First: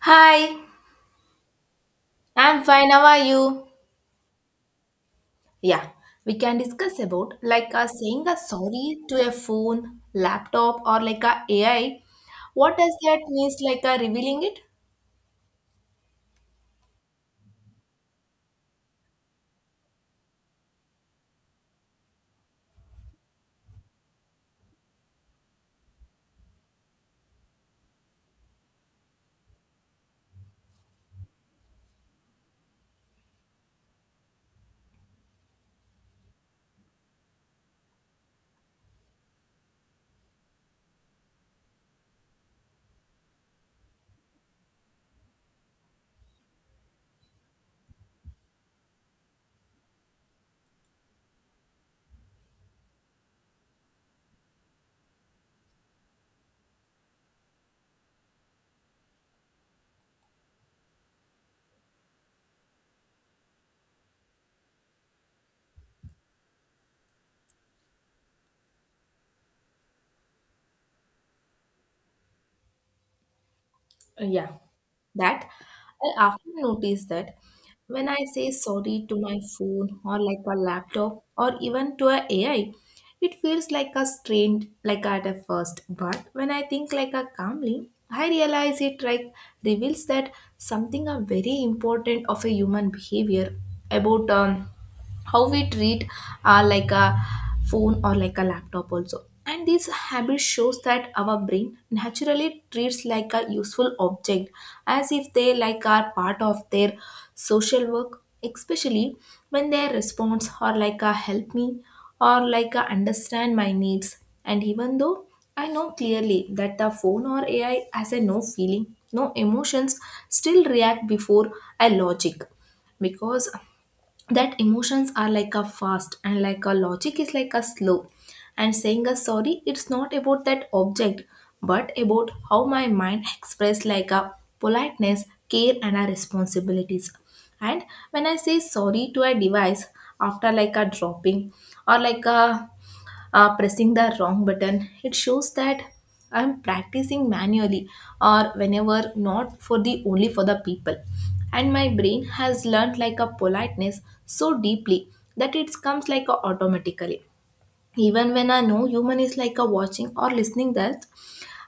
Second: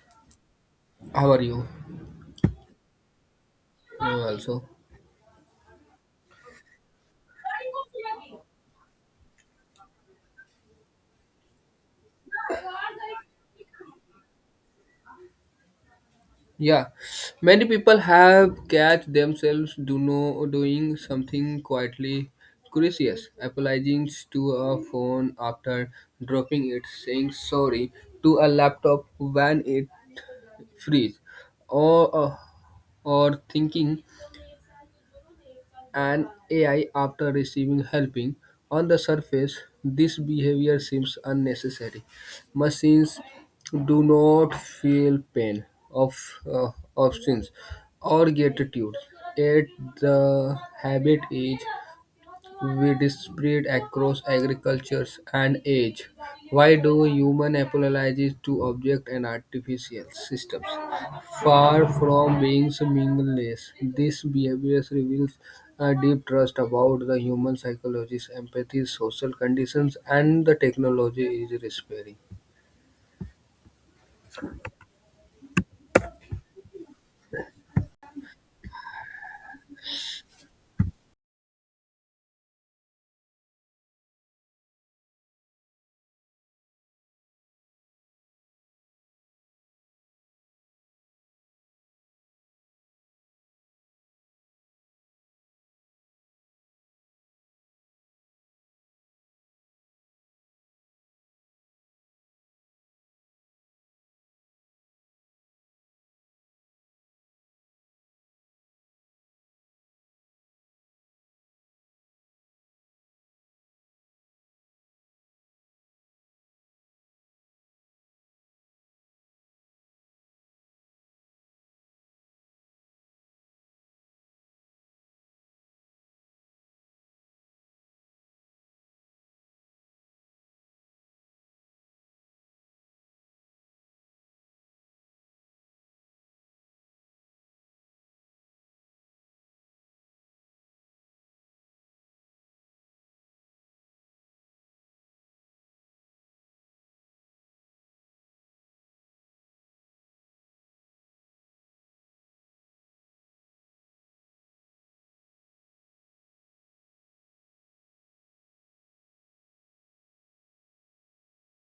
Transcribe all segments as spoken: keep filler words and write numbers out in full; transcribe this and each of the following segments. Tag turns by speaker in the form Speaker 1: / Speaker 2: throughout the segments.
Speaker 1: Hi,
Speaker 2: How are you?
Speaker 1: I'm fine. How are you?
Speaker 2: Uh, also,
Speaker 1: Yeah, we can discuss about like uh, saying a sorry to a phone, laptop, or like a AI. What does that means? Like uh, revealing it?
Speaker 2: yeah, Many people have catch themselves do no doing something quietly curious, apologizing to a phone after dropping it, saying sorry to a laptop when it freeze, or uh, or thinking and A I after receiving helping. On the surface, this behavior seems unnecessary. Machines do not feel pain of uh, options or gratitude, yet the habit is we disparate across agricultures and age. Why do human apologize to object and artificial systems? Far from being meaningless, this behavior reveals a deep trust about the human psychology, empathy, social conditions, and the technology is repairing.
Speaker 1: Yeah. that I often notice that when I say sorry to my phone or like a laptop or even to a AI, it feels like a strained like at a first. But when I think like a calmly, I realize it like reveals that something a very important of a human behavior about um how we treat uh, like a phone or like a laptop also, and this habit shows that our brain naturally treats like a useful object as if they like are part of their social work, especially when their response or like a help me or like a understand my needs. And even though I know clearly that the phone or ai has a no feeling, no emotions, still react before a logic, because that emotions are like a fast and like a logic is like a slow. And saying a sorry it's not about that object, but about how my mind express like a politeness, care, and our responsibilities. And when I say sorry to a device after like a dropping or like a uh, pressing the wrong button. It shows that I'm practicing manually, or whenever not for the only for the people. And my brain has learned like a politeness so deeply that it comes like a automatically. Even when I know human is like a watching or listening there,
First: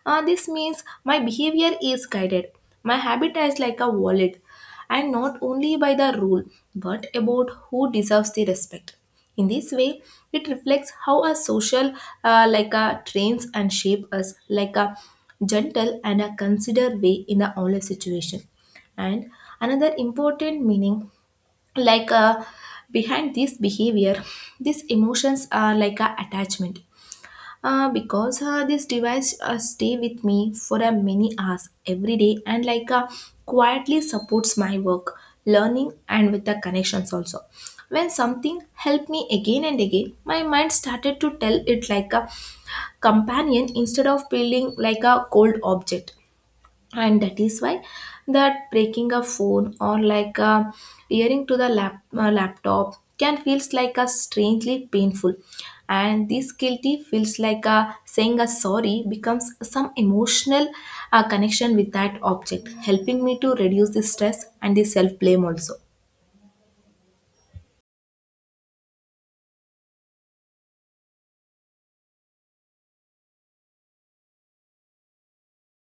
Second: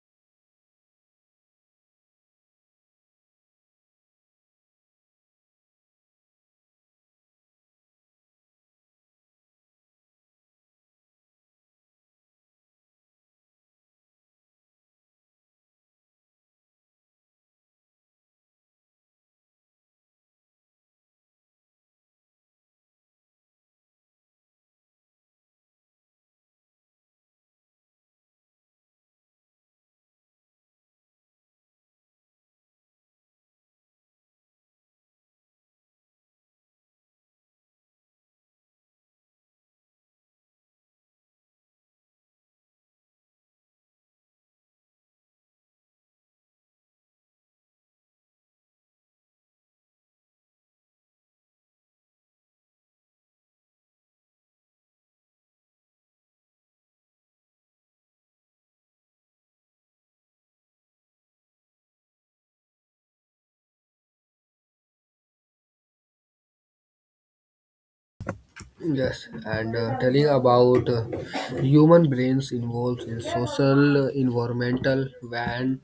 Speaker 1: uh, this means my behavior is guided. My habit is like a wallet, and not only by the rule, but about who deserves the respect. In this way, it reflects how a social uh, like a trains and shape us like a gentle and a considered way in the honest situation. And another important meaning like uh, behind this behavior, these emotions are like a attachment, uh, because uh, this device uh, stay with me for a many hours every day, and like uh, quietly supports my work, learning, and with the connections also. When something helped me again and again, my mind started to tell it like a companion instead of feeling like a cold object. And that is why that breaking a phone or like a earring to the lap, uh, laptop can feels like a strangely painful. And this guilty feels like a saying a sorry becomes some emotional uh, connection with that object, helping me to reduce the stress and the self blame also.
Speaker 2: Yes, and uh, Telling about uh, human brains involved in social, uh, environmental, and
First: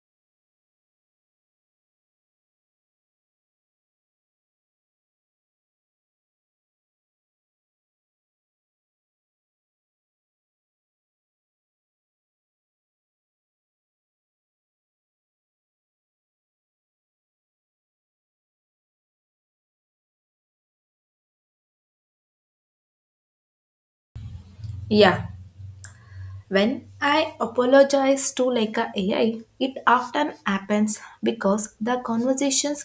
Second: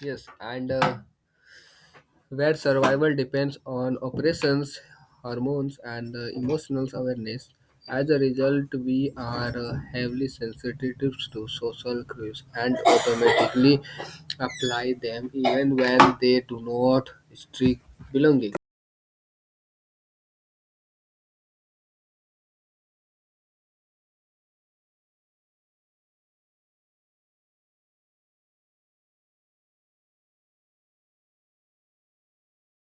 Speaker 2: yes, and uh, where survival depends on operations, hormones, and uh, emotional awareness. As a result, we are uh, heavily sensitive to social cues and automatically apply them even when they do not strictly belonging.
Speaker 1: Yeah. When I apologize to like a AI, it often happens because the conversations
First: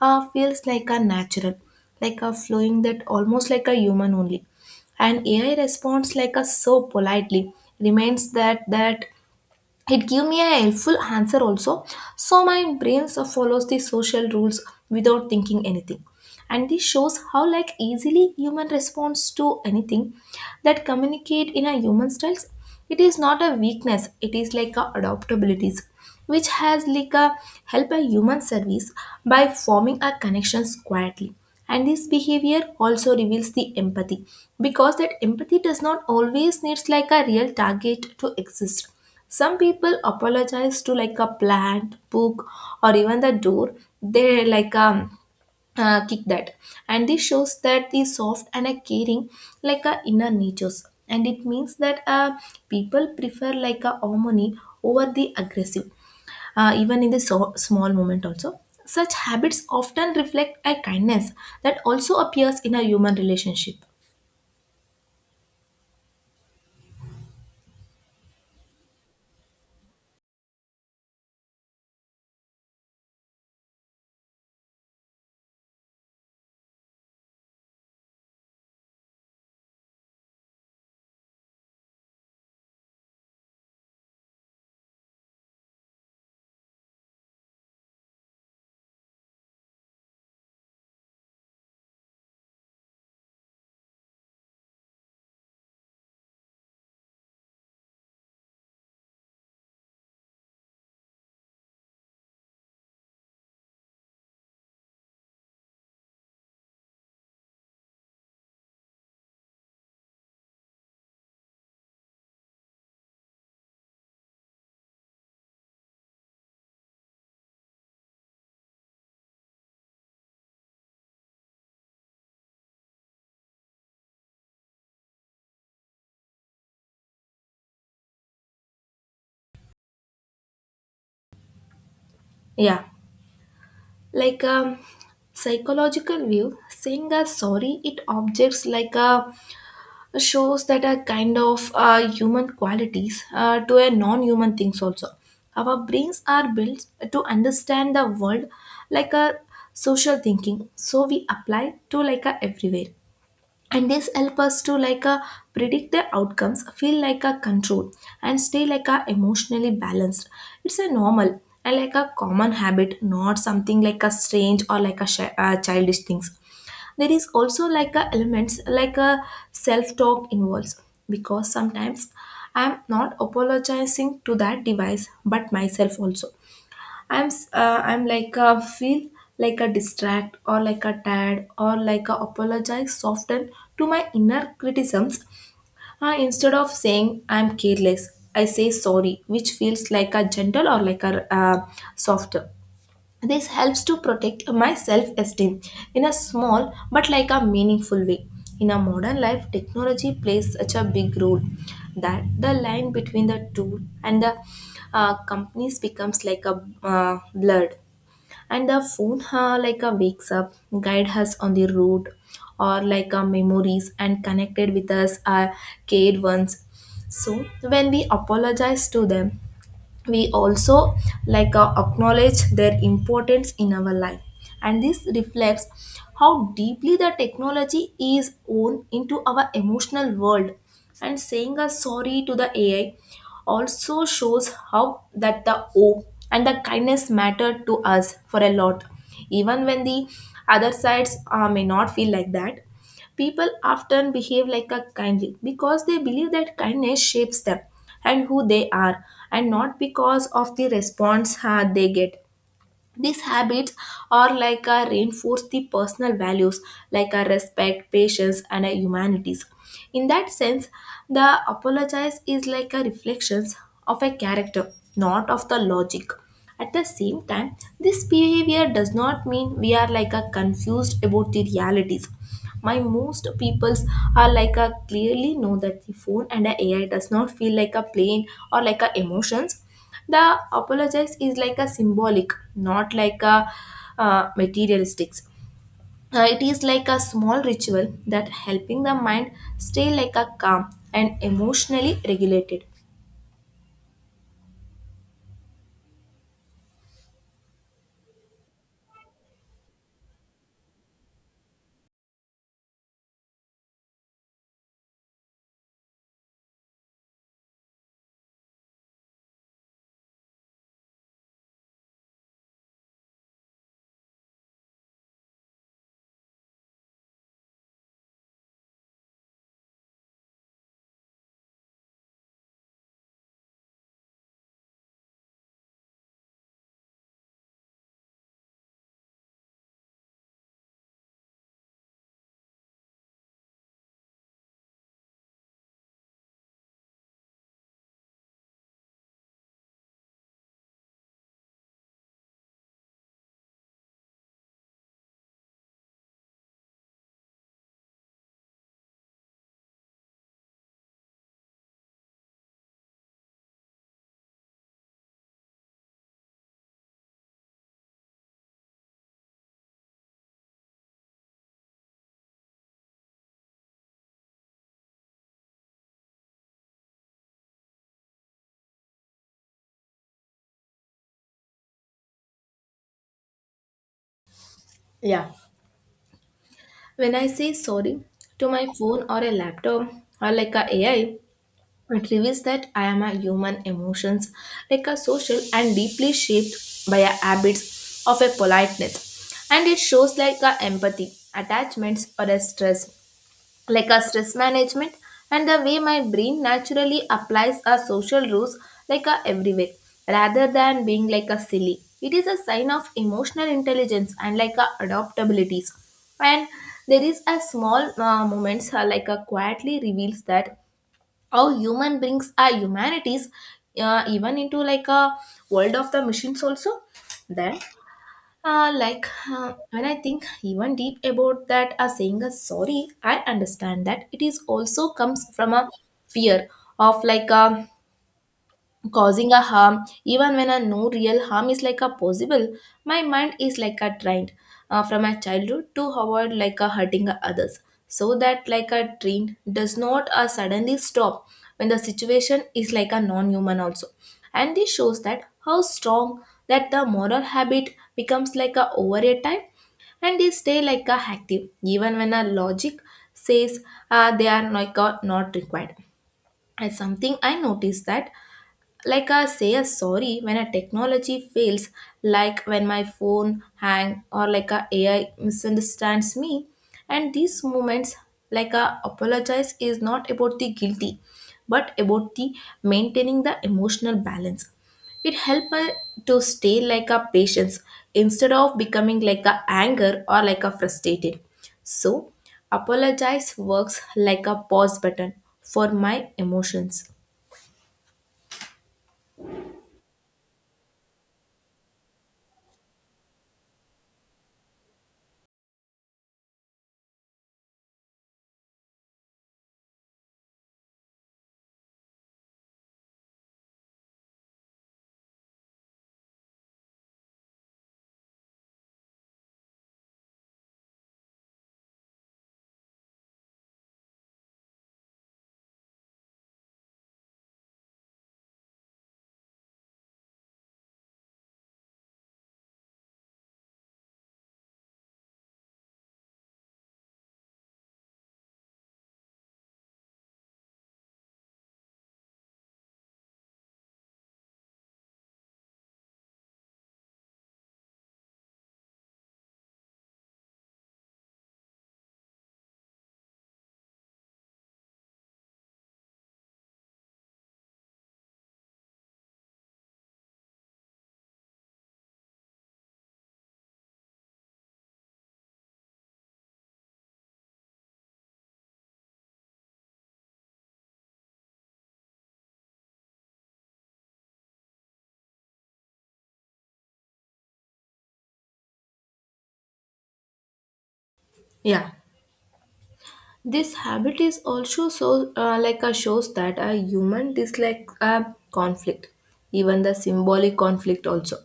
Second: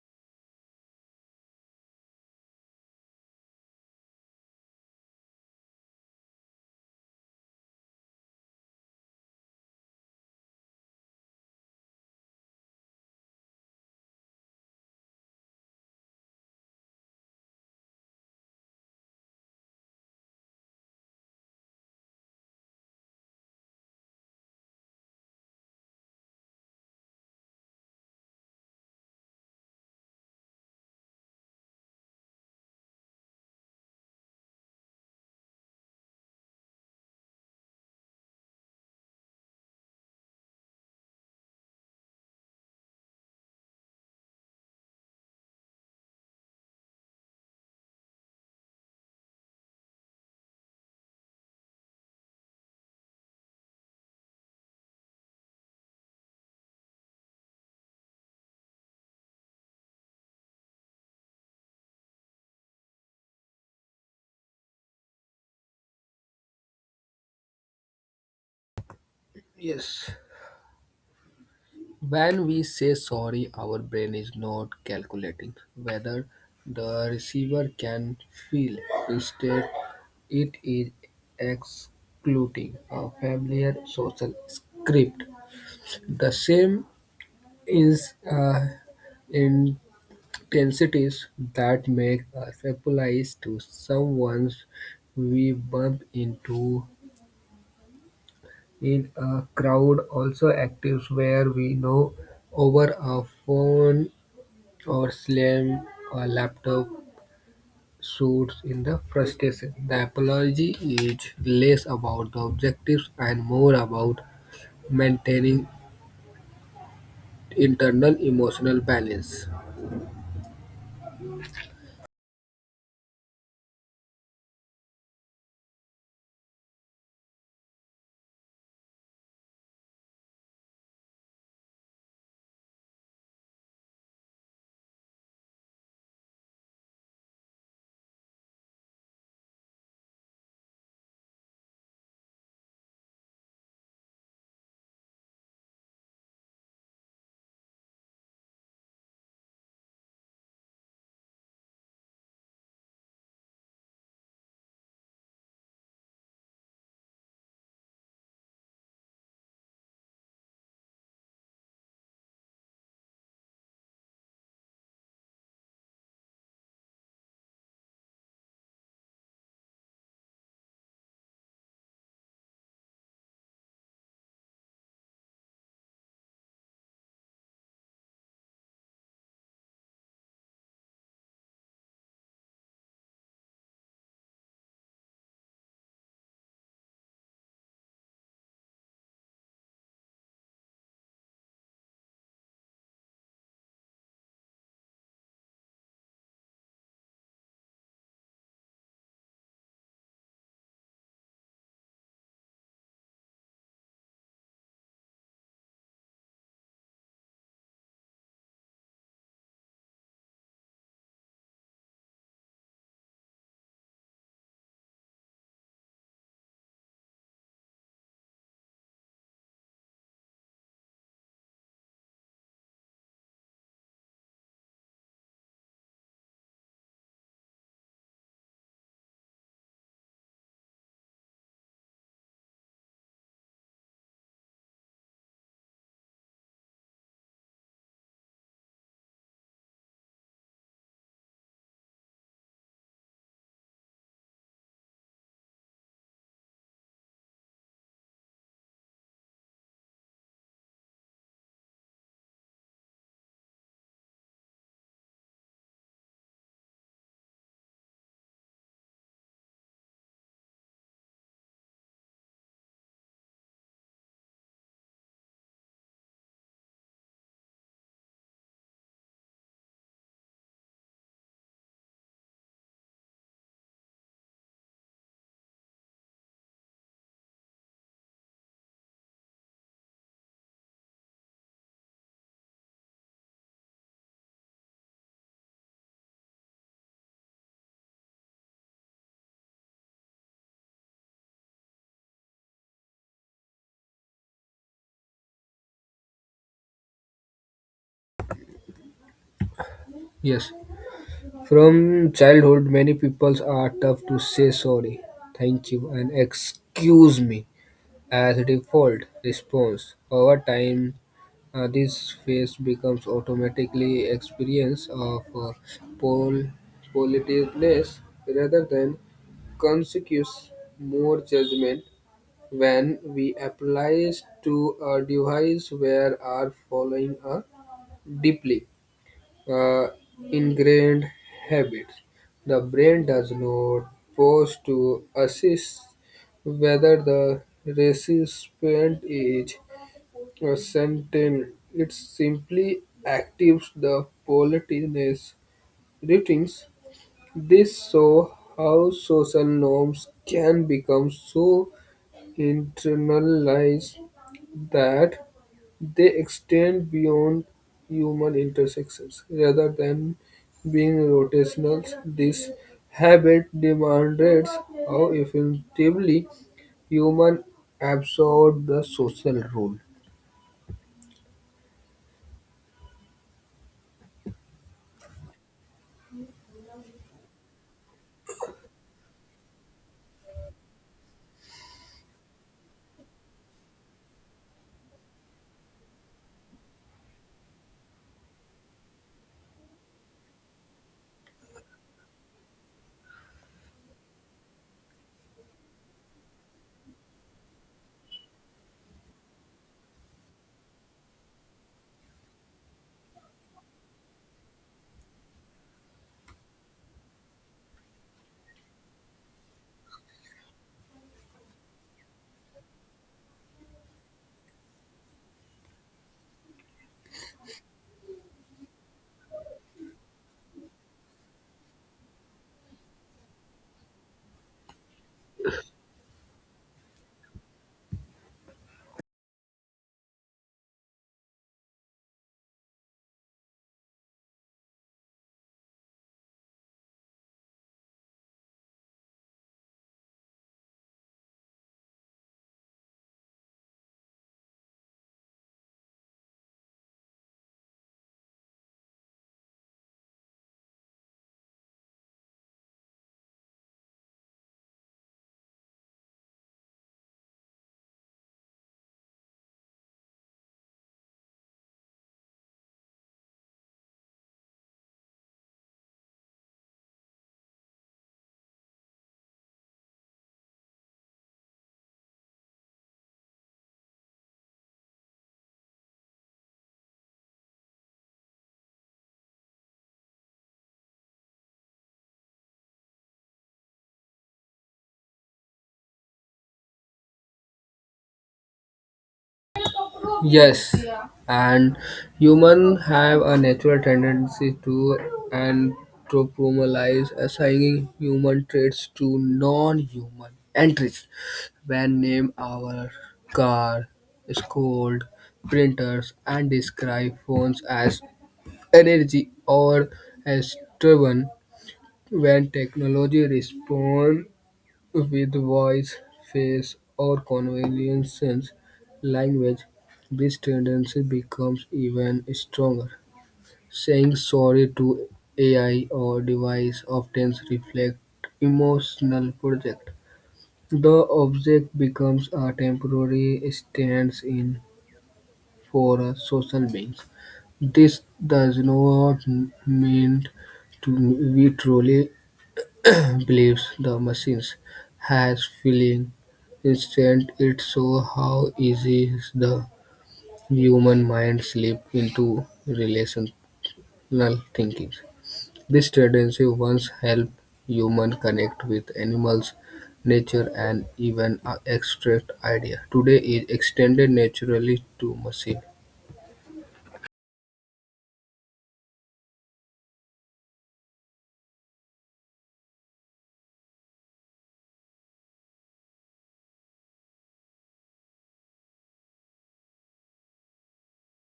Speaker 1: uh, feels like a natural, like a flowing that almost like a human only. And A I responds like a so politely, reminds that that it gave me a helpful answer also. So my brain so follows the social rules without thinking anything, and this shows how like easily human responds to anything that communicate in a human styles. It is not a weakness, it is like a adaptabilities, which has like a help a human service by forming a connections quietly. And this behavior also reveals the empathy, because that empathy does not always needs like a real target to exist. Some people apologize to like a plant, book, or even the door. They like um uh, kick that, and this shows that the soft and a caring like a inner natures, and it means that uh, people prefer like a harmony over the aggressive, uh, even in the so- small moment also. Such habits often reflect a kindness that also appears in a human relationship.
Speaker 2: Yes. When we say sorry, our brain is not calculating whether the receiver can feel. Instead, it is excluding a familiar social script. The same is uh, intensities that make us apologize to someone we bump into in a crowd also actives where we know over a phone or slam a laptop shoots in the frustration. The apology is less about the objectives and more about maintaining internal emotional balance.
Speaker 1: Yeah. like a psychological view, saying a sorry it objects like a shows that a kind of uh, human qualities uh, to a non-human things also. Our brains are built to understand the world like a social thinking, so we apply to like a everywhere, and this help us to like a predict the outcomes, feel like a control, and stay like a emotionally balanced. It's a normal and like a common habit, not something like a strange or like a shi- uh, childish things. There is also like a elements like a self talk involves, because sometimes I'm not apologizing to that device but myself also. I'm s- uh, I'm like a feel like a distract or like a tired or like a apologize soften to my inner criticisms. Uh, instead of saying I'm careless, I say sorry, which feels like a gentle or like a uh, softer. This helps to protect my self-esteem in a small but like a meaningful way. In a modern life, technology plays such a big role that the line between the two and the uh, companies becomes like a uh, blur, and the phone uh, like a wakes up, guide us on the road or like our memories, and connected with us our cared ones. So when we apologize to them, we also like uh, acknowledge their importance in our life, and this reflects how deeply the technology is woven into our emotional world. And saying a sorry to the ai also shows how that the hope and the kindness matter to us for a lot, even when the other sides uh, may not feel like that. People often behave like a kindly because they believe that kindness shapes them and who they are, and not because of the response uh, they get. These habits are like a reinforce the personal values like a respect, patience, and a humanities. In that sense, the apologize is like a reflections of a character, not of the logic. At the same time, this behavior does not mean we are like a confused about the realities. My most peoples are like a clearly know that the phone and the ai does not feel like a plane or like a emotions. The apologize is like a symbolic, not like a uh, materialistic. Uh, it is like a small ritual that helping the mind stay like a calm and emotionally regulated.
Speaker 2: Yes, from childhood, many people are tough to say sorry, thank you, and excuse me. As a default response, over time uh, this phase becomes automatically experience of uh, pol- politeness rather than conscious more judgment when we applies to a device where are following a deeply uh, ingrained habits. The brain does not pause to assess whether the recipient is a sentient. It simply activates the politeness routines. This shows how social norms can become so internalize that they extend beyond human intersections. Rather than being rotational, this habit demands how effectively human absorb the social role.
Speaker 1: Yeah. when I say sorry to my phone or a laptop or like a ai, It reveals that I am a human emotions, like a social and deeply shaped by a habits of a politeness. And it shows like a empathy, attachments or a stress, like a stress management, and the way my brain naturally applies a social rules like a everywhere. Rather than being like a silly, it is a sign of emotional intelligence and like a adaptabilities. And there is a small uh, moments, uh, like a quietly reveals that how human brings our humanities uh, even into like a world of the machines also. Then uh, like uh, when I think even deep about that, uh, saying a sorry, I understand that it is also comes from a fear of like a causing a harm, even when a no real harm is like a possible. My mind is like a trained uh, from my childhood to avoid like a hurting others, so that like a train does not uh, suddenly stop when the situation is like a non-human also. And this shows that how strong that the moral habit becomes like a over a time, and they stay like a active even when a logic says uh, they are like a not required. And something I noticed that like I say a sorry when a technology fails, like when my phone hang or like a ai misunderstands me. And these moments, like a apologize is not about the guilty, but about the maintaining the emotional balance. It helps to stay like a patience instead of becoming like a anger or like a frustrated. So apologize works like a pause button for my emotions.
Speaker 2: Yes, and humans have a natural tendency to anthropomorphize, assigning human traits to non-human entities. When name our car, scold, printers, and describe phones as energy or as driven, when technology responds with voice, face, or conventional language, this tendency becomes even stronger. Saying sorry to A I or device often reflects emotional project. The object becomes a temporary stand-in for a social being. This does not mean to we truly believes the machines has feeling. Instead, it shows how easy the human mind slip into relational thinking. This tendency once helped humans connect with animals, nature, and even uh, abstract idea. Today, it extended naturally to machine.
Speaker 1: Yeah. This habit is also so uh, like a shows that a human dislike a conflict, even the symbolic conflict also.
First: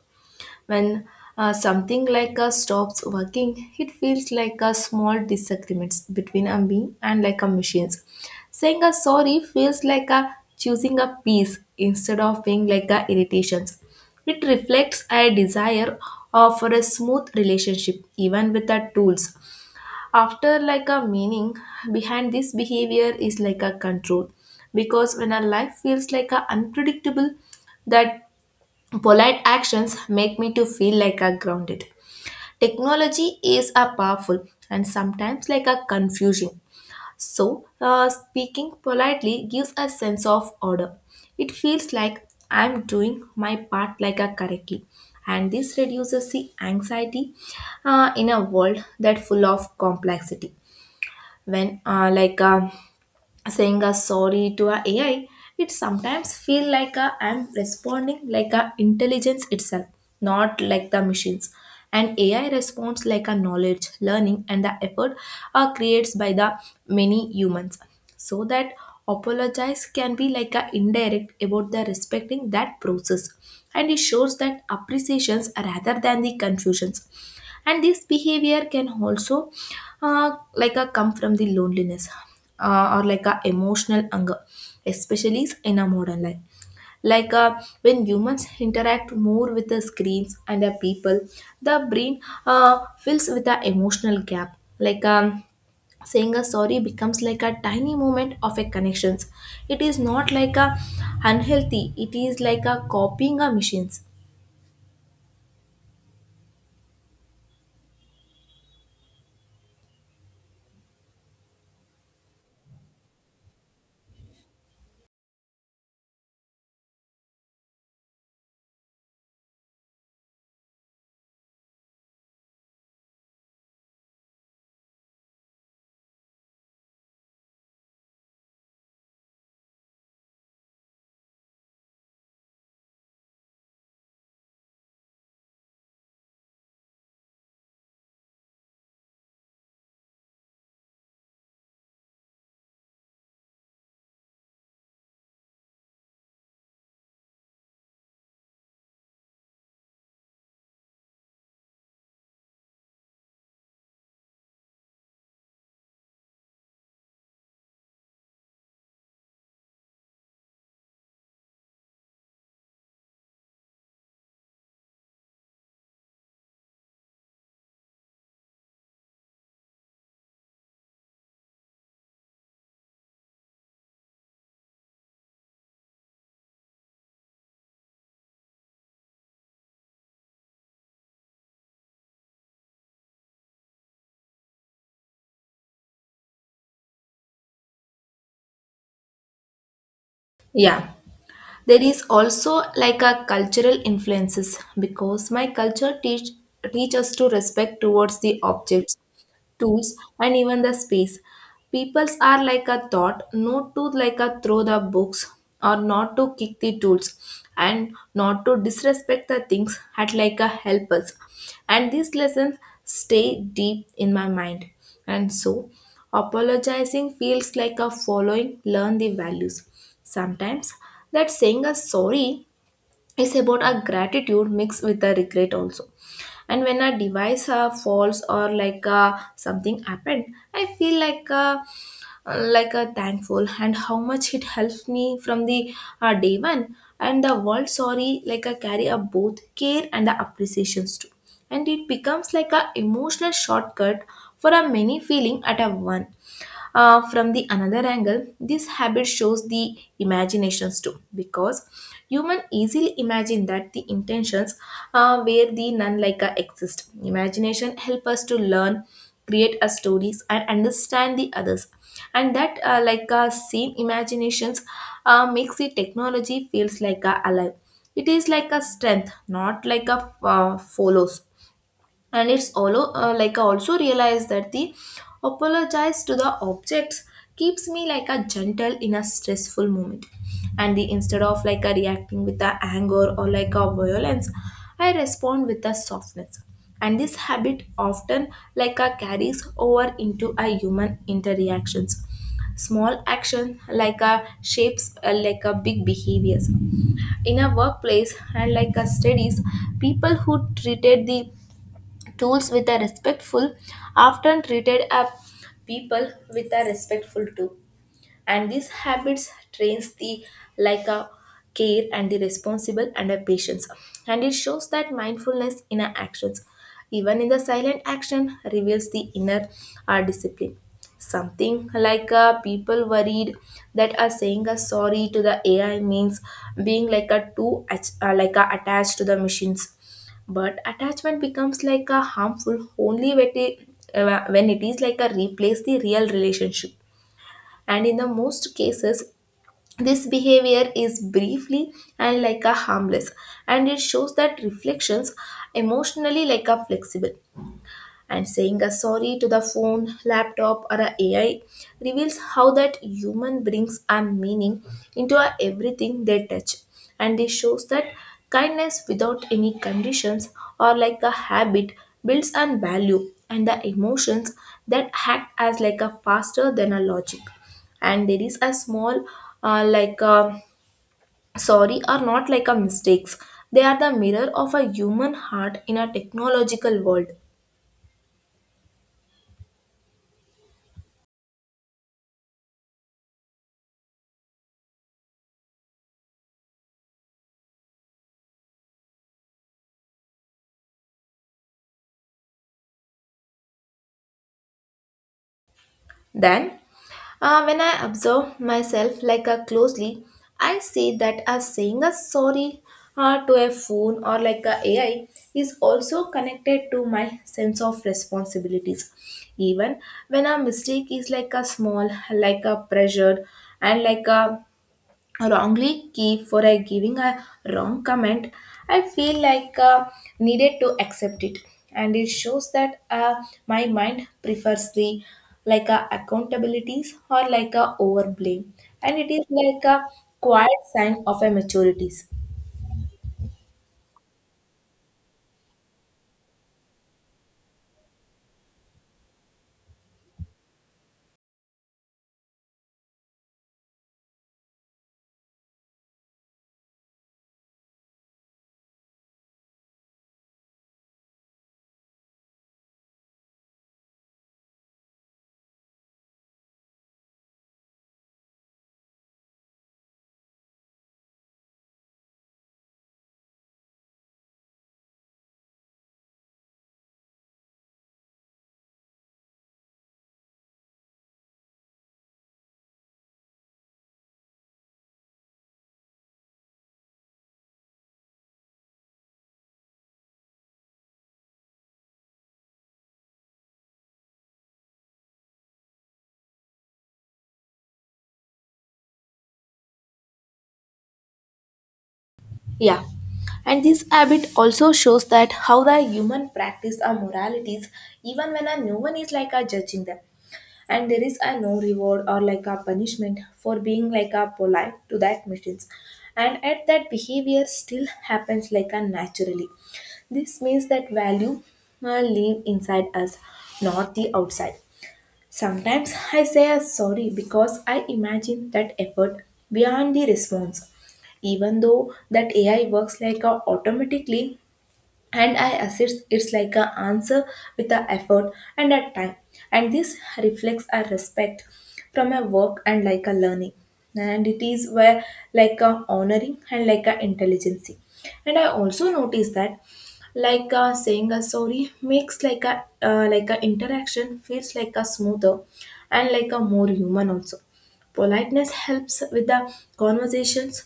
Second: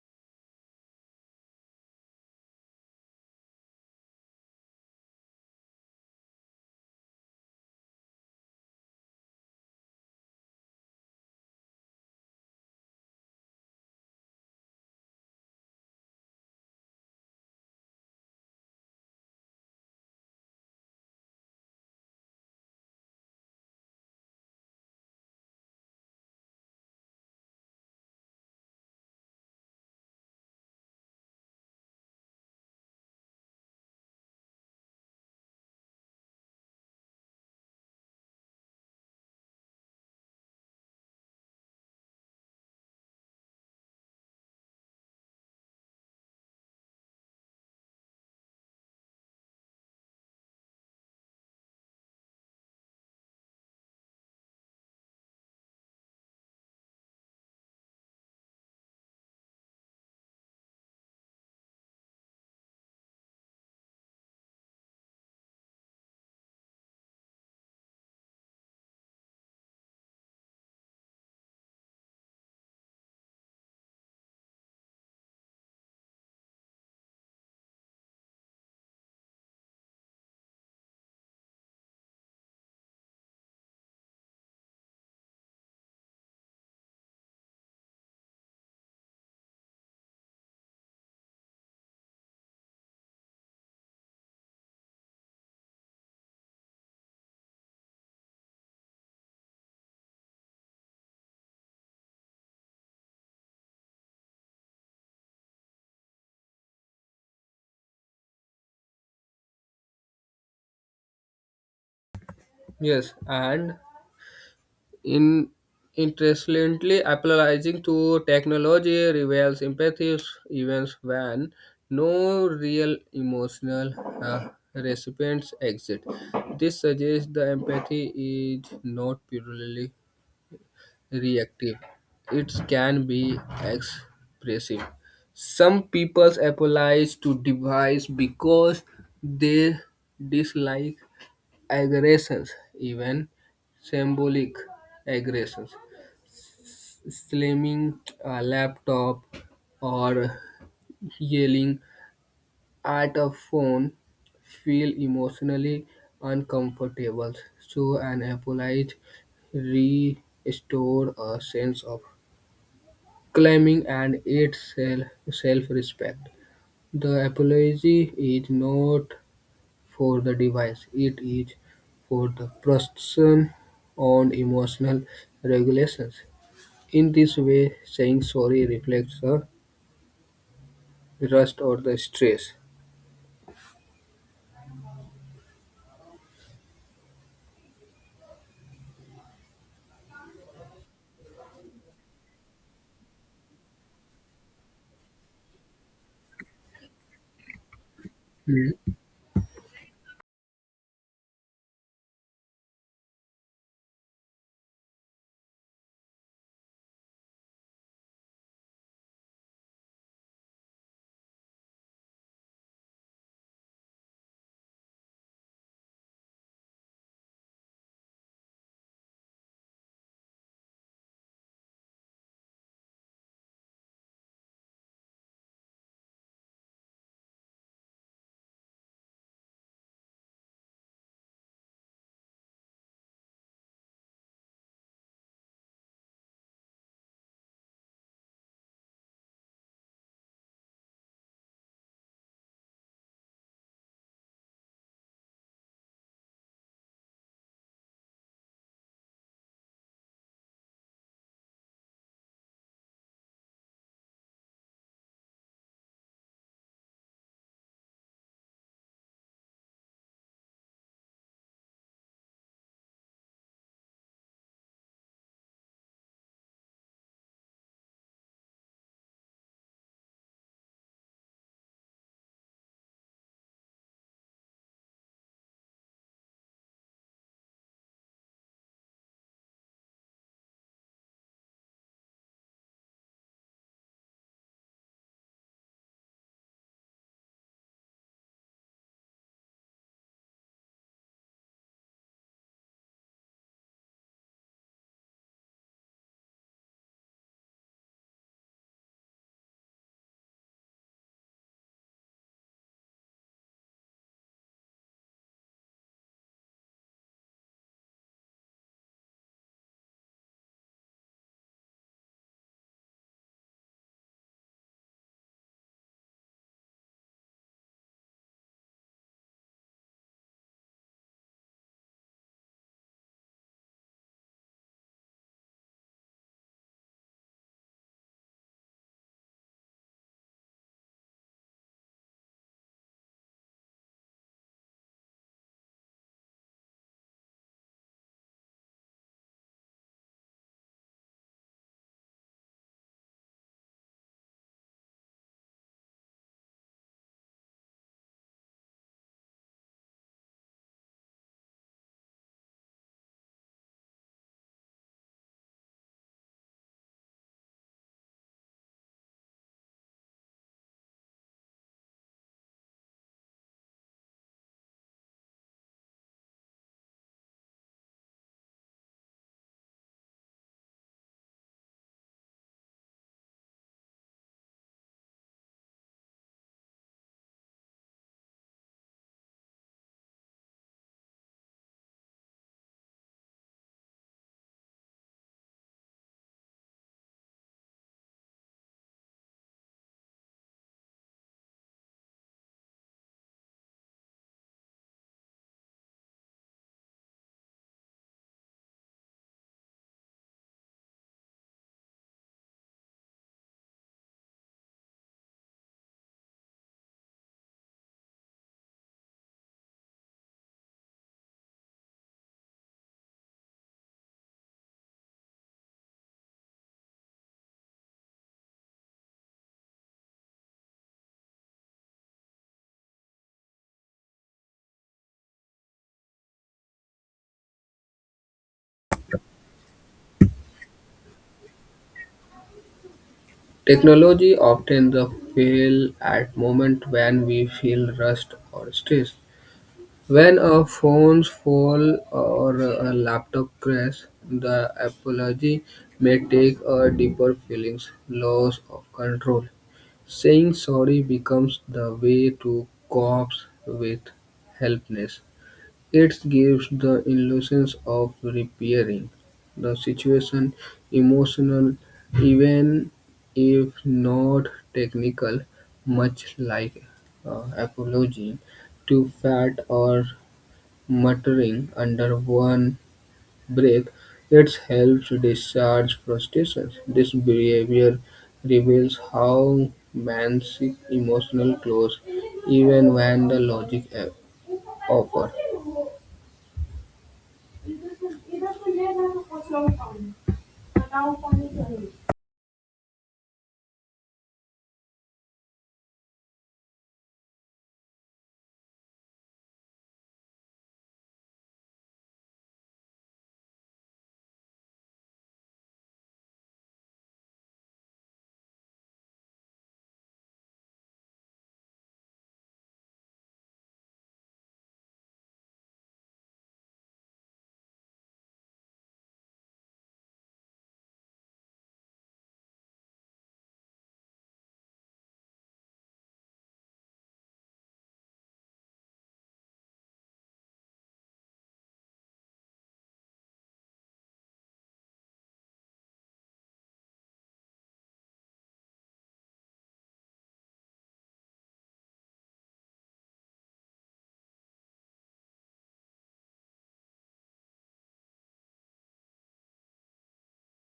Speaker 1: When uh, something like a stops working, it feels like a small disagreements between a me and like a machines. Saying a sorry feels like a choosing a peace instead of being like a irritations. It reflects a desire of for a smooth relationship even with the tools. After like a meaning behind this behavior is like a control, because when our life feels like a unpredictable, that polite actions make me to feel like a grounded. Technology is a powerful and sometimes like a confusing, so uh, speaking politely gives a sense of order. It feels like I'm doing my part like a correctly, and this reduces the anxiety uh, in a world that full of complexity. When uh, like um saying a sorry to a AI, it sometimes feel like a, I'm responding like a intelligence itself, not like the machines. And A I responds like a knowledge, learning, and the effort are creates by the many humans. So that apologize can be like a indirect about the respecting that process, and it shows that appreciations rather than the confusions. And this behavior can also uh, like a come from the loneliness uh, or like a emotional hunger, especially in a modern life, like uh, when humans interact more with the screens and the people. The brain uh, fills with the emotional gap, like um, saying a sorry becomes like a tiny moment of a connections. It is not like a unhealthy, it is like a copying a machines.
Speaker 2: Yes, and In interestingly, apologizing to technology reveals empathy even when no real emotional uh, recipients exist. This suggests the empathy is not purely reactive; it can be expressive. Some people apologize to device because they dislike aggressions, even symbolic aggressions, slamming a laptop or yelling at a phone feel emotionally uncomfortable. So an apology restores a sense of claiming and its self-respect. The apology is not for the device, it is for the person on emotional regulations. In this way, saying sorry reflects a rust or the stress.
Speaker 1: Yeah. There is also like a cultural influences, because my culture teach teach us to respect towards the objects, tools, and even the space. Peoples are like a thought, not to like a throw the books or not to kick the tools and not to disrespect the things at like a help us. And these lessons stay deep in my mind. And so apologizing feels like a following learn the values. Sometimes that saying a sorry, it's about our gratitude mixed with the regret also, and when a device uh, falls or like uh, something happened, I feel like uh, like a thankful and how much it helped me from the uh, day one, and the world sorry, like I carry a both care and the appreciations too, and it becomes like a emotional shortcut for a many feeling at a one. Uh, from the another angle, this habit shows the imaginations too, because human easily imagine that the intentions uh, where the none like a exist. Imagination help us to learn, create our stories, and understand the others. And that uh, like uh, same imaginations uh, makes the technology feels like a alive. It is like a strength, not like a uh, follows. And it's all uh, like I also realize that the apologize to the objects keeps me like a gentle in a stressful moment, and the instead of like a reacting with the anger or like a violence, I respond with a softness. And this habit often like a carries over into a human interactions. Small action like a shapes uh, like a big behaviors in a workplace and like a studies. People who treated the tools with a respectful often treated a people with a respectful too, and these habits trains the like a care and the responsible and a patience, and it shows that mindfulness in our actions. Even in the silent action reveals the inner uh, discipline. Something, like uh, people worried that uh, saying a sorry to the A I means being like a too ach- uh, like a attached to the machines. But attachment becomes like a harmful only when it, uh, when it is like a replace the real relationship. And in the most cases, this behavior is briefly and like a harmless, and it shows that reflections emotionally like a flexible. And saying a sorry to the phone, laptop, or a AI reveals how that human brings a meaning into a everything they touch. And this shows that kindness without any conditions or like a habit builds on value and the emotions that act as like a faster than a logic. And there is a small uh, like a sorry are not like a mistakes. They are the mirror of a human heart in a technological world. Then, uh, when I observe myself like a closely, I see that a saying a sorry uh, to a phone or like a AI is also connected to my sense of responsibilities. Even when a mistake is like a small, like a pressure, and like a wrongly key for a giving a wrong comment, I feel like uh, needed to accept it, and it shows that uh, my mind prefers the like uh, accountabilities or like a over blame. And it is like a quiet sign of a maturities.
Speaker 2: Technology often the fail at moment when we feel rust or stress. When a phones fall or a laptop crash, the apology may take a deeper feelings, loss of control. Saying sorry becomes the way to cope with helplessness. It gives the illusion of repairing the situation emotional, even if not technical, much like uh, apologizing to fat or muttering under one breath. It helps discharge frustrations. This behavior reveals how man seeks emotional close even when the logic uh, offer.
Speaker 1: Yeah. And this habit also shows that how the human practice our moralities, even when a no one is like a judging them, and there is a no reward or like a punishment for being like a polite to that machines, and at that behavior still happens like a naturally. This means that value uh, live inside us, not the outside. Sometimes I say a sorry because I imagine that effort beyond the response, even though that A I works like a automatically and I assist it's like a answer with a effort and a time. And this reflects a respect from a work and like a learning. And it is where like a honoring and like a intelligency. And I also notice that like uh, saying a sorry makes like a uh, like a interaction feels like a smoother and like a more human also. Politeness helps with the conversations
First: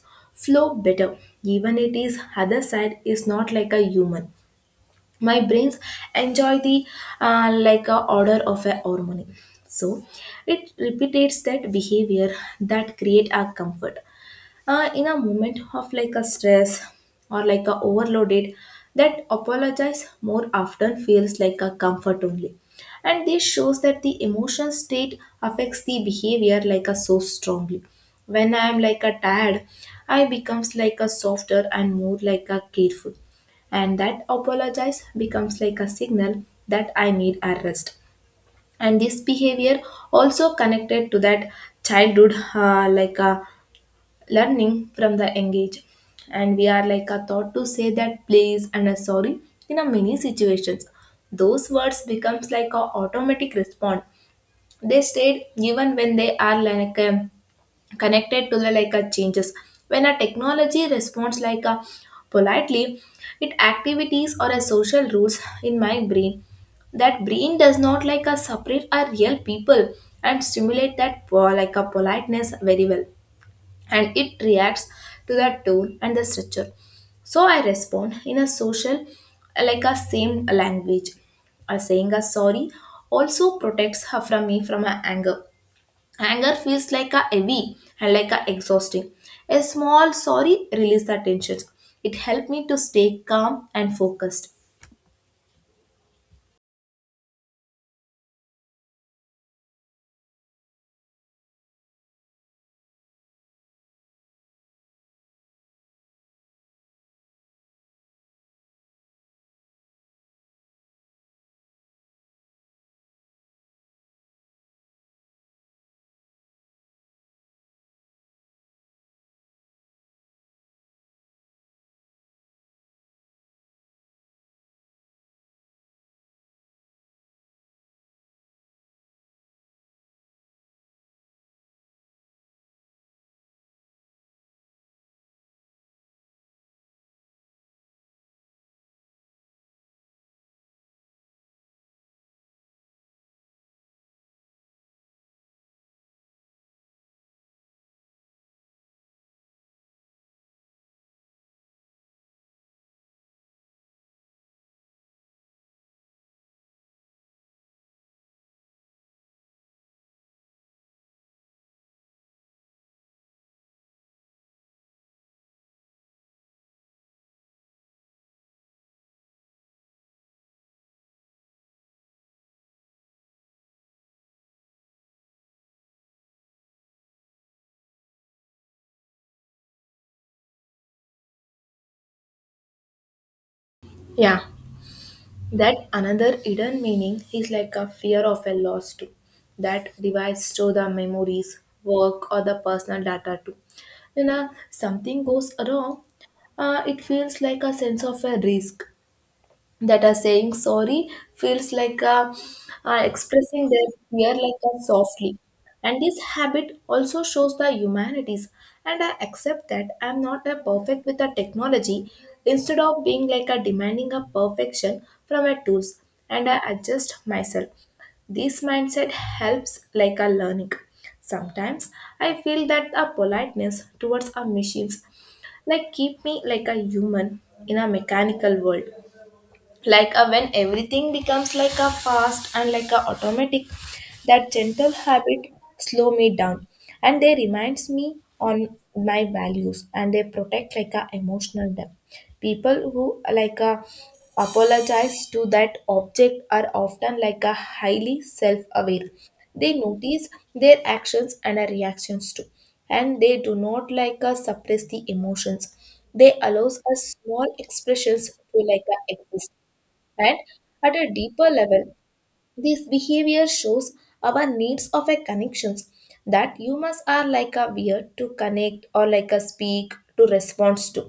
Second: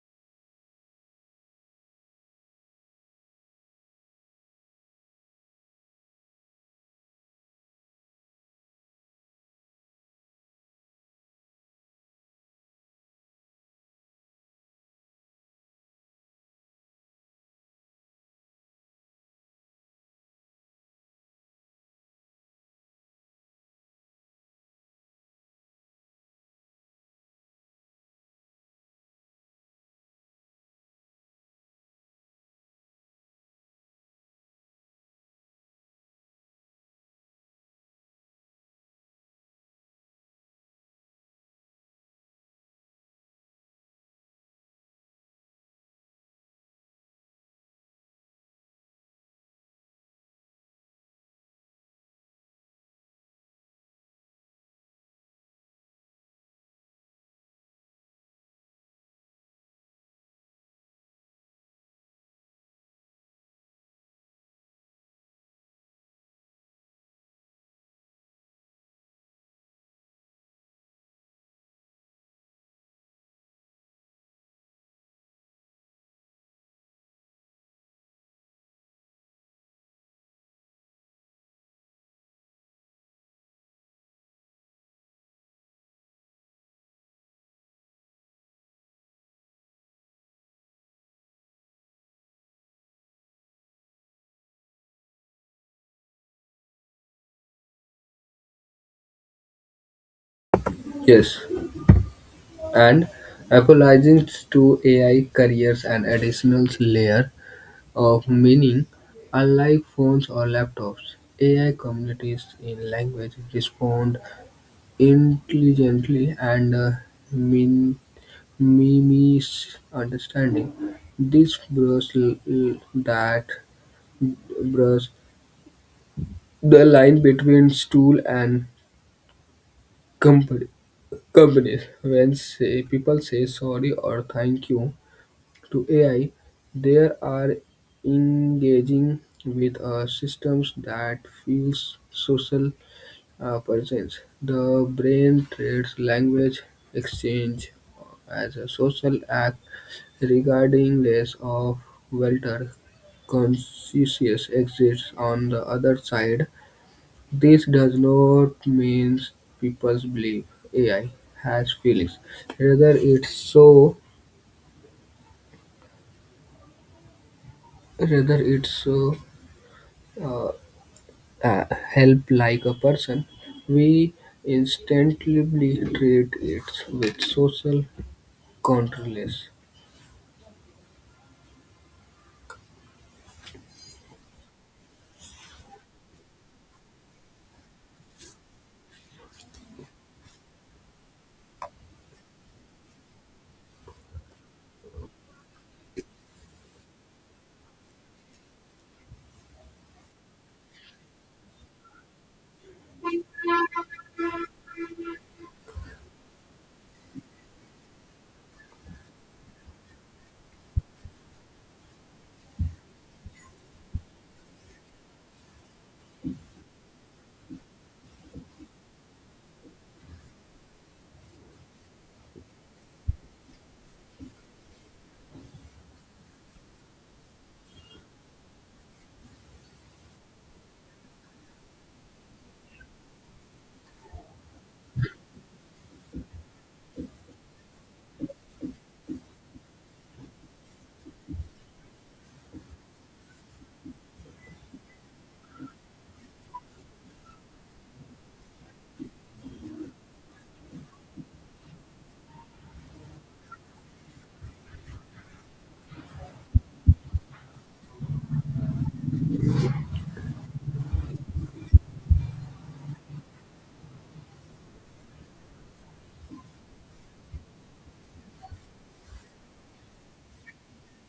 Speaker 1: flow better, even it is other side is not like a human. My brains enjoy the uh, like a order of a harmony, so it repeats that behavior that create our comfort uh, in a moment of like a stress or like a overloaded. That apologize more often feels like a comfort only, and this shows that the emotional state affects the behavior like a so strongly. When I am like a tired, I becomes like a softer and more like a careful, and that apologize becomes like a signal that I need a rest. And this behavior also connected to that childhood, uh, like a learning from the engage, and we are like a thought to say that please and a sorry in a many situations. Those words becomes like a automatic response. They stayed even when they are like um, connected to the like a changes. When a technology responds like a politely, it activities or a social rules in my brain. That brain does not like a separate our real people and stimulate that po- like a politeness very well, and it reacts to the tone and the structure. So I respond in a social, like a same language. A saying a sorry also protects her from me from her anger. Anger feels like a heavy and like a exhausting. A small sorry release the tensions. It helped me to stay calm and focused.
Speaker 2: Yes, and apologizes to A I carries an additional layer of meaning. Unlike phones or laptops, A I communities in language, respond intelligently, and uh, min- mimes understanding. This blurs l- l- that blurs the line between tool and Company, companies. When say, people say sorry or thank you to A I, they are engaging with uh, systems that feels social uh, presence. The brain trades language exchange as a social act regarding less of welter consciousness exists on the other side. This does not mean people believe A I has feelings. Rather, it so rather it so uh, uh, help like a person. We instantly treat it with social controls.
Speaker 1: Yeah. That another hidden meaning is like a fear of a loss too, that divides to the memories, work, or the personal data too. When uh, something goes wrong, uh, it feels like a sense of a risk, that are saying sorry feels like uh, uh, expressing their fear like that softly, and this habit also shows the humanities, and I accept that I'm not a perfect with the technology, instead of being like a demanding a perfection from a tools, and I adjust myself. This mindset helps like a learning. Sometimes I feel that a politeness towards our machines like keep me like a human in a mechanical world. Like a, when everything becomes like a fast and like a automatic, that gentle habit slow me down, and they reminds me on my values, and they protect like a emotional depth. People who like a apologize to that object are often like a highly self-aware. They notice their actions and their reactions too, and they do not like us suppress the emotions. They allows us small expressions to like uh, exist. And at a deeper level, this behavior shows our needs of a connections that humans are like a weird to connect or like a speak to respond to.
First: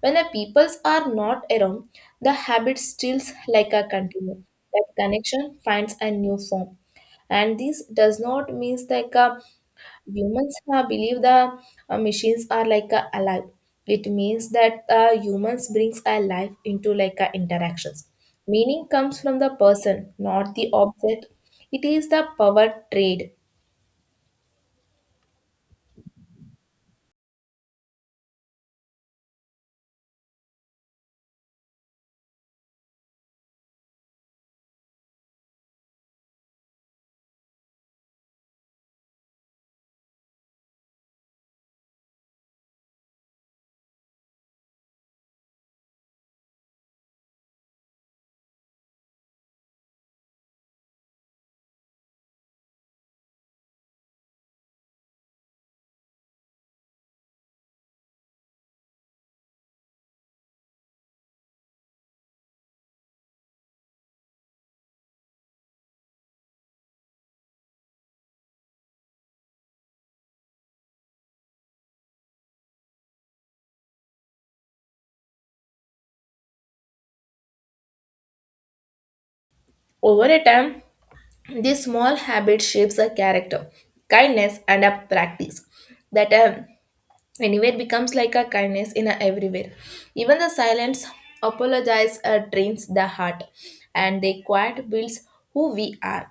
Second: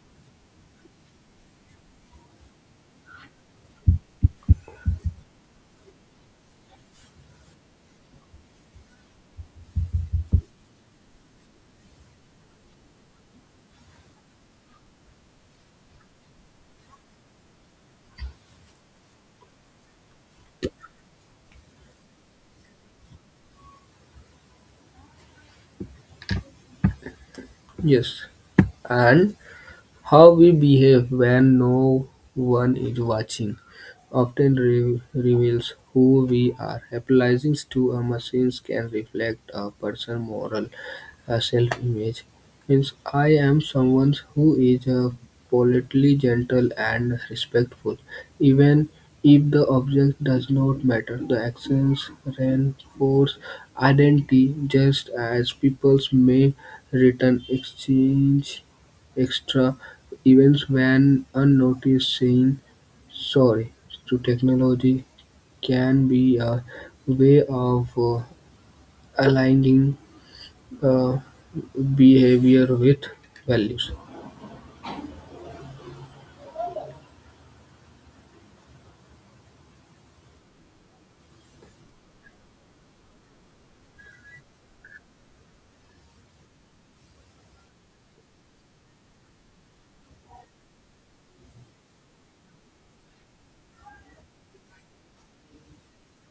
Speaker 1: When the peoples are not around, the habit stills like a continue. That connection finds a new form. And this does not mean like a humans uh, believe the uh, machines are like uh, alive. It means that uh, humans brings a life into like uh, interactions. Meaning comes from the person, not the object. It is the power trade.
Speaker 2: Yes, and How we behave when no one is watching often re- reveals who we are. Apologizing to a machine can reflect a person's moral uh, self-image. Means I am someone who is uh, politely gentle and respectful, even if the object does not matter. The actions reinforce identity, just as peoples may return exchange extra events went unnoticed. Saying "sorry" to technology can be a way of uh, aligning uh, behavior with values.
Speaker 1: Over a time, this small habit shapes a character, kindness and a practice that a. Anywhere becomes like a kindness in a everywhere. Even the silence apologize uh, trains the heart, and the quiet builds who we are.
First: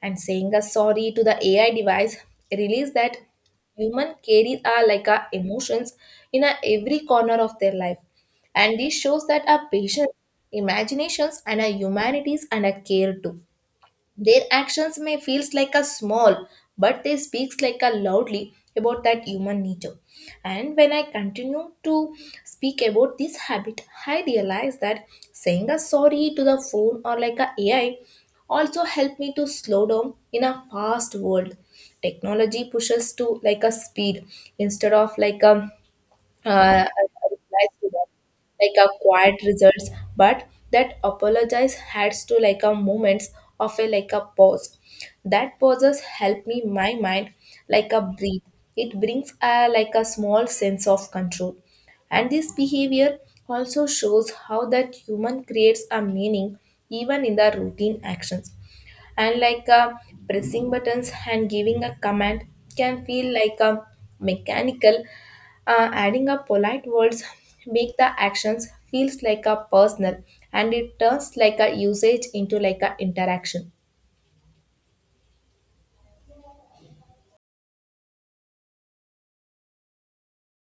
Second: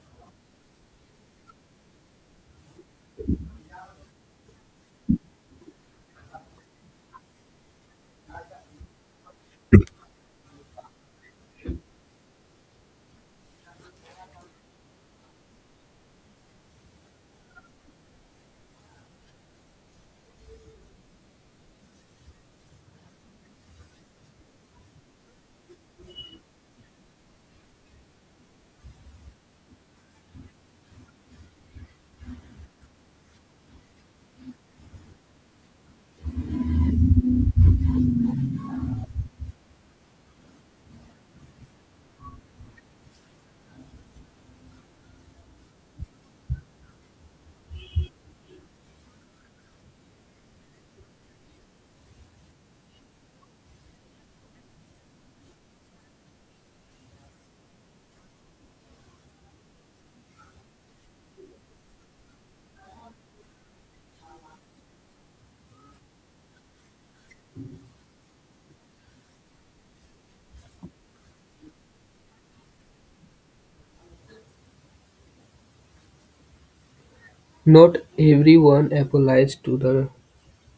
Speaker 1: And saying a sorry to the A I device release that human carry are like our emotions in a every corner of their life. And this shows that our patience, imaginations, and our humanities and our care too. Their actions may feels like a small, but they speaks like a loudly about that human nature. And when I continue to speak about this habit, I realize that saying a sorry to the phone or like a AI also help me to slow down in a fast world. Technology pushes to like a speed, instead of like a uh, replies to that, like a quiet results, but that apologize has to like a moments of a like a pause. That pauses help me my mind like a breathe. It brings a like a small sense of control. And this behavior also shows how that human creates a meaning even in the routine actions, and like uh, pressing buttons and giving a command can feel like a mechanical. Uh, adding a polite words make the actions feels like a personal, and it turns like a usage into like a interaction.
Speaker 2: Not everyone applies to the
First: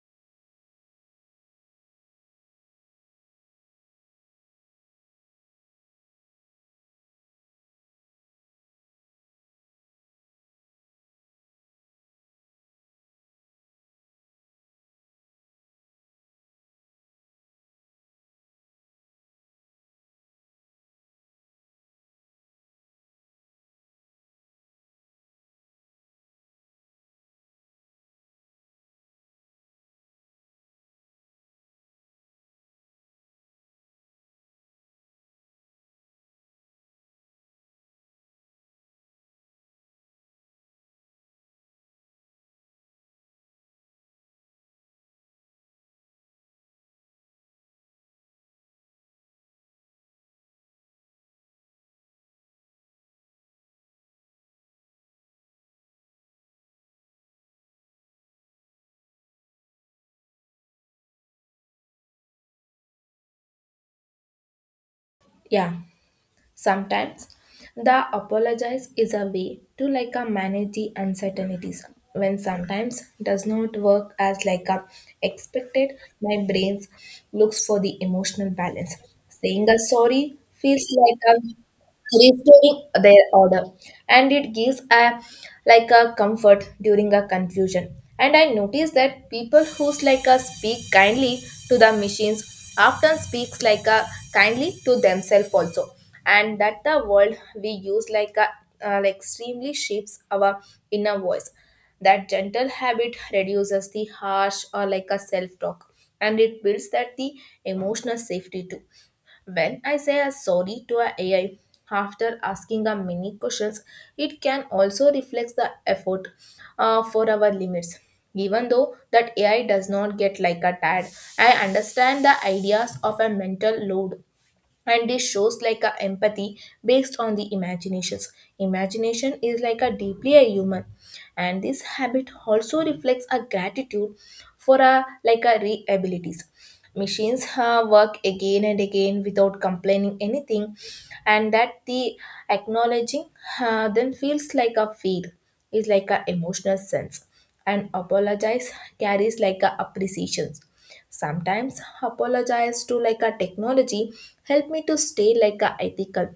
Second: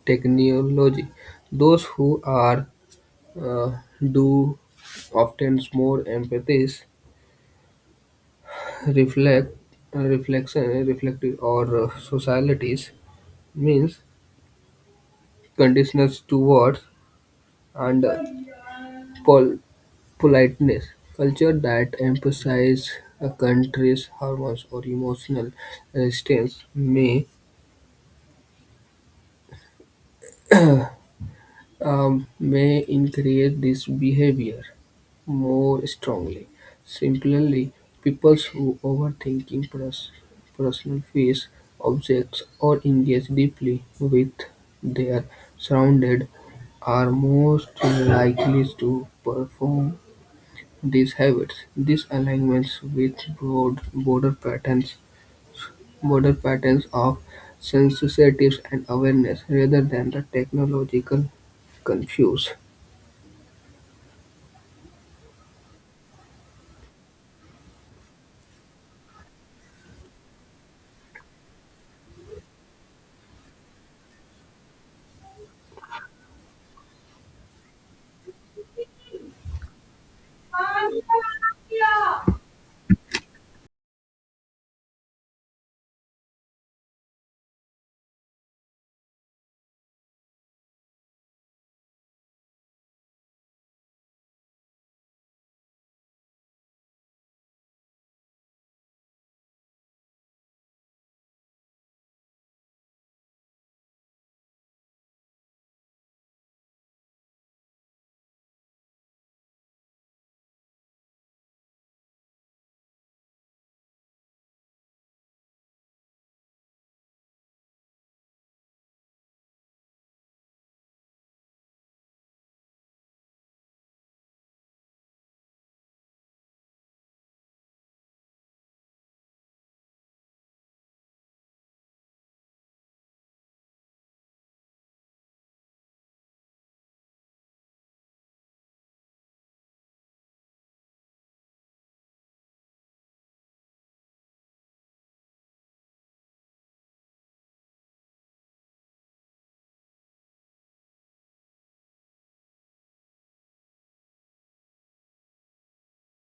Speaker 2: technology. Those who are uh, do often more empathies, reflect reflection reflective or uh, societies, means conditions towards and pol- politeness. Culture that emphasize a country's hormones or emotional resistance may um, may increase this behavior more strongly. Similarly, people who overthinking pers- personal fears, objects, or engage deeply with their surrounded are most likely to perform these habits, these alignments with broad border patterns, border patterns of sensitiveness and awareness, rather than the technological confuse.
Speaker 1: Yeah. Sometimes the apologize is a way to like a manage the uncertainties when sometimes does not work as like a expected. My brain looks for the emotional balance. Saying a sorry feels like a restoring their order, and it gives a like a comfort during a confusion. And I notice that people who's like a speak kindly to the machines often speaks like a kindly to themselves also. And that the world we use like a uh, like extremely shapes our inner voice. That gentle habit reduces the harsh or like a self talk, and it builds that the emotional safety too. When I say a sorry to a AI after asking a many questions, it can also reflect the effort uh, for our limits. Even though that A I does not get like a tad, I understand the ideas of a mental load, and this shows like a empathy based on the imaginations. Imagination is like a deeply a human. And this habit also reflects a gratitude for a like a re abilities. Machines uh, work again and again without complaining anything, and that the acknowledging uh, then feels like a feel, is like a emotional sense, and apologize carries like a appreciations. Sometimes apologize to like a technology help me to stay like a ethical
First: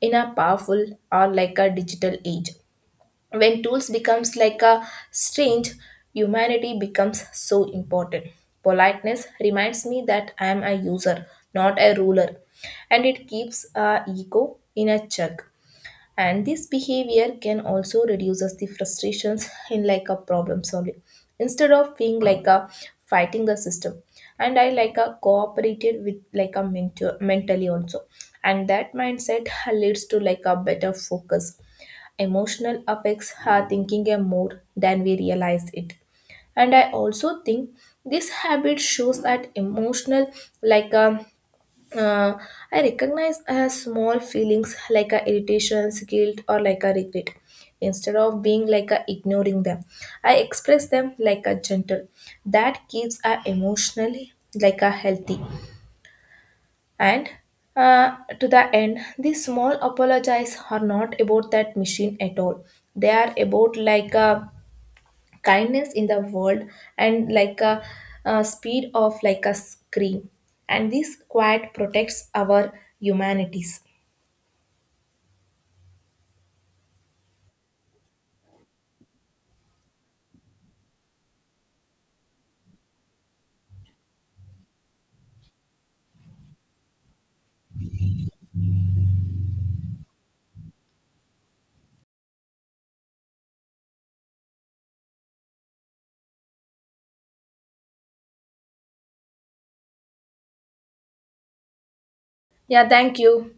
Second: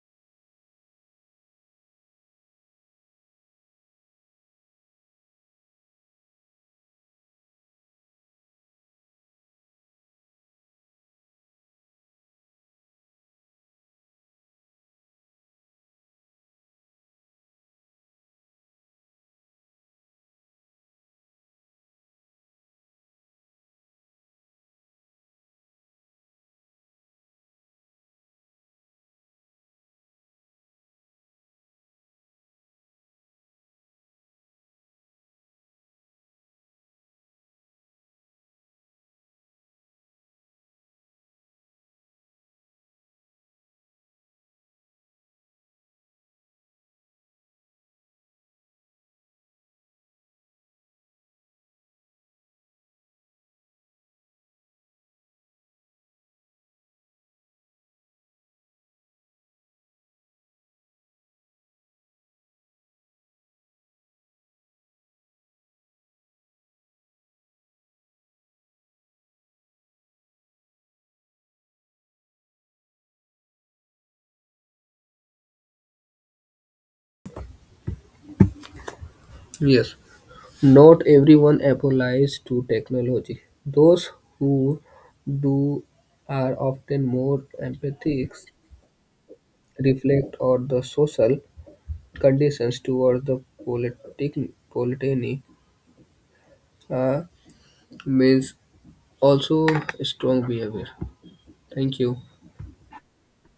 Speaker 1: in a powerful or like a digital age. When tools becomes like a strange, humanity becomes so important. Politeness reminds me that I am a user, not a ruler, and it keeps our ego in a check. And this behavior can also reduces the frustrations in like a problem solving, instead of being like a fighting the system, and I like a cooperated with like a mentor mentally also, and that mindset leads to like a better focus. Emotional affects our thinking a more than we realize it. And I also think this habit shows that emotional like a uh, I recognize as small feelings like a irritations, guilt, or like a regret. Instead of being like a ignoring them, I express them like a gentle. That keeps a emotionally like a healthy. And uh, to the end, these small apologies are not about that machine at all. They are about like a kindness in the world, and like a, uh speed of like a scream, and this quiet protects our humanities.
Speaker 2: Yes, not everyone applies to technology. Those who do are often more empathic, reflect on the social conditions toward the politi- politany, uh, also strong behavior. Thank you.
Speaker 1: Yeah, thank you.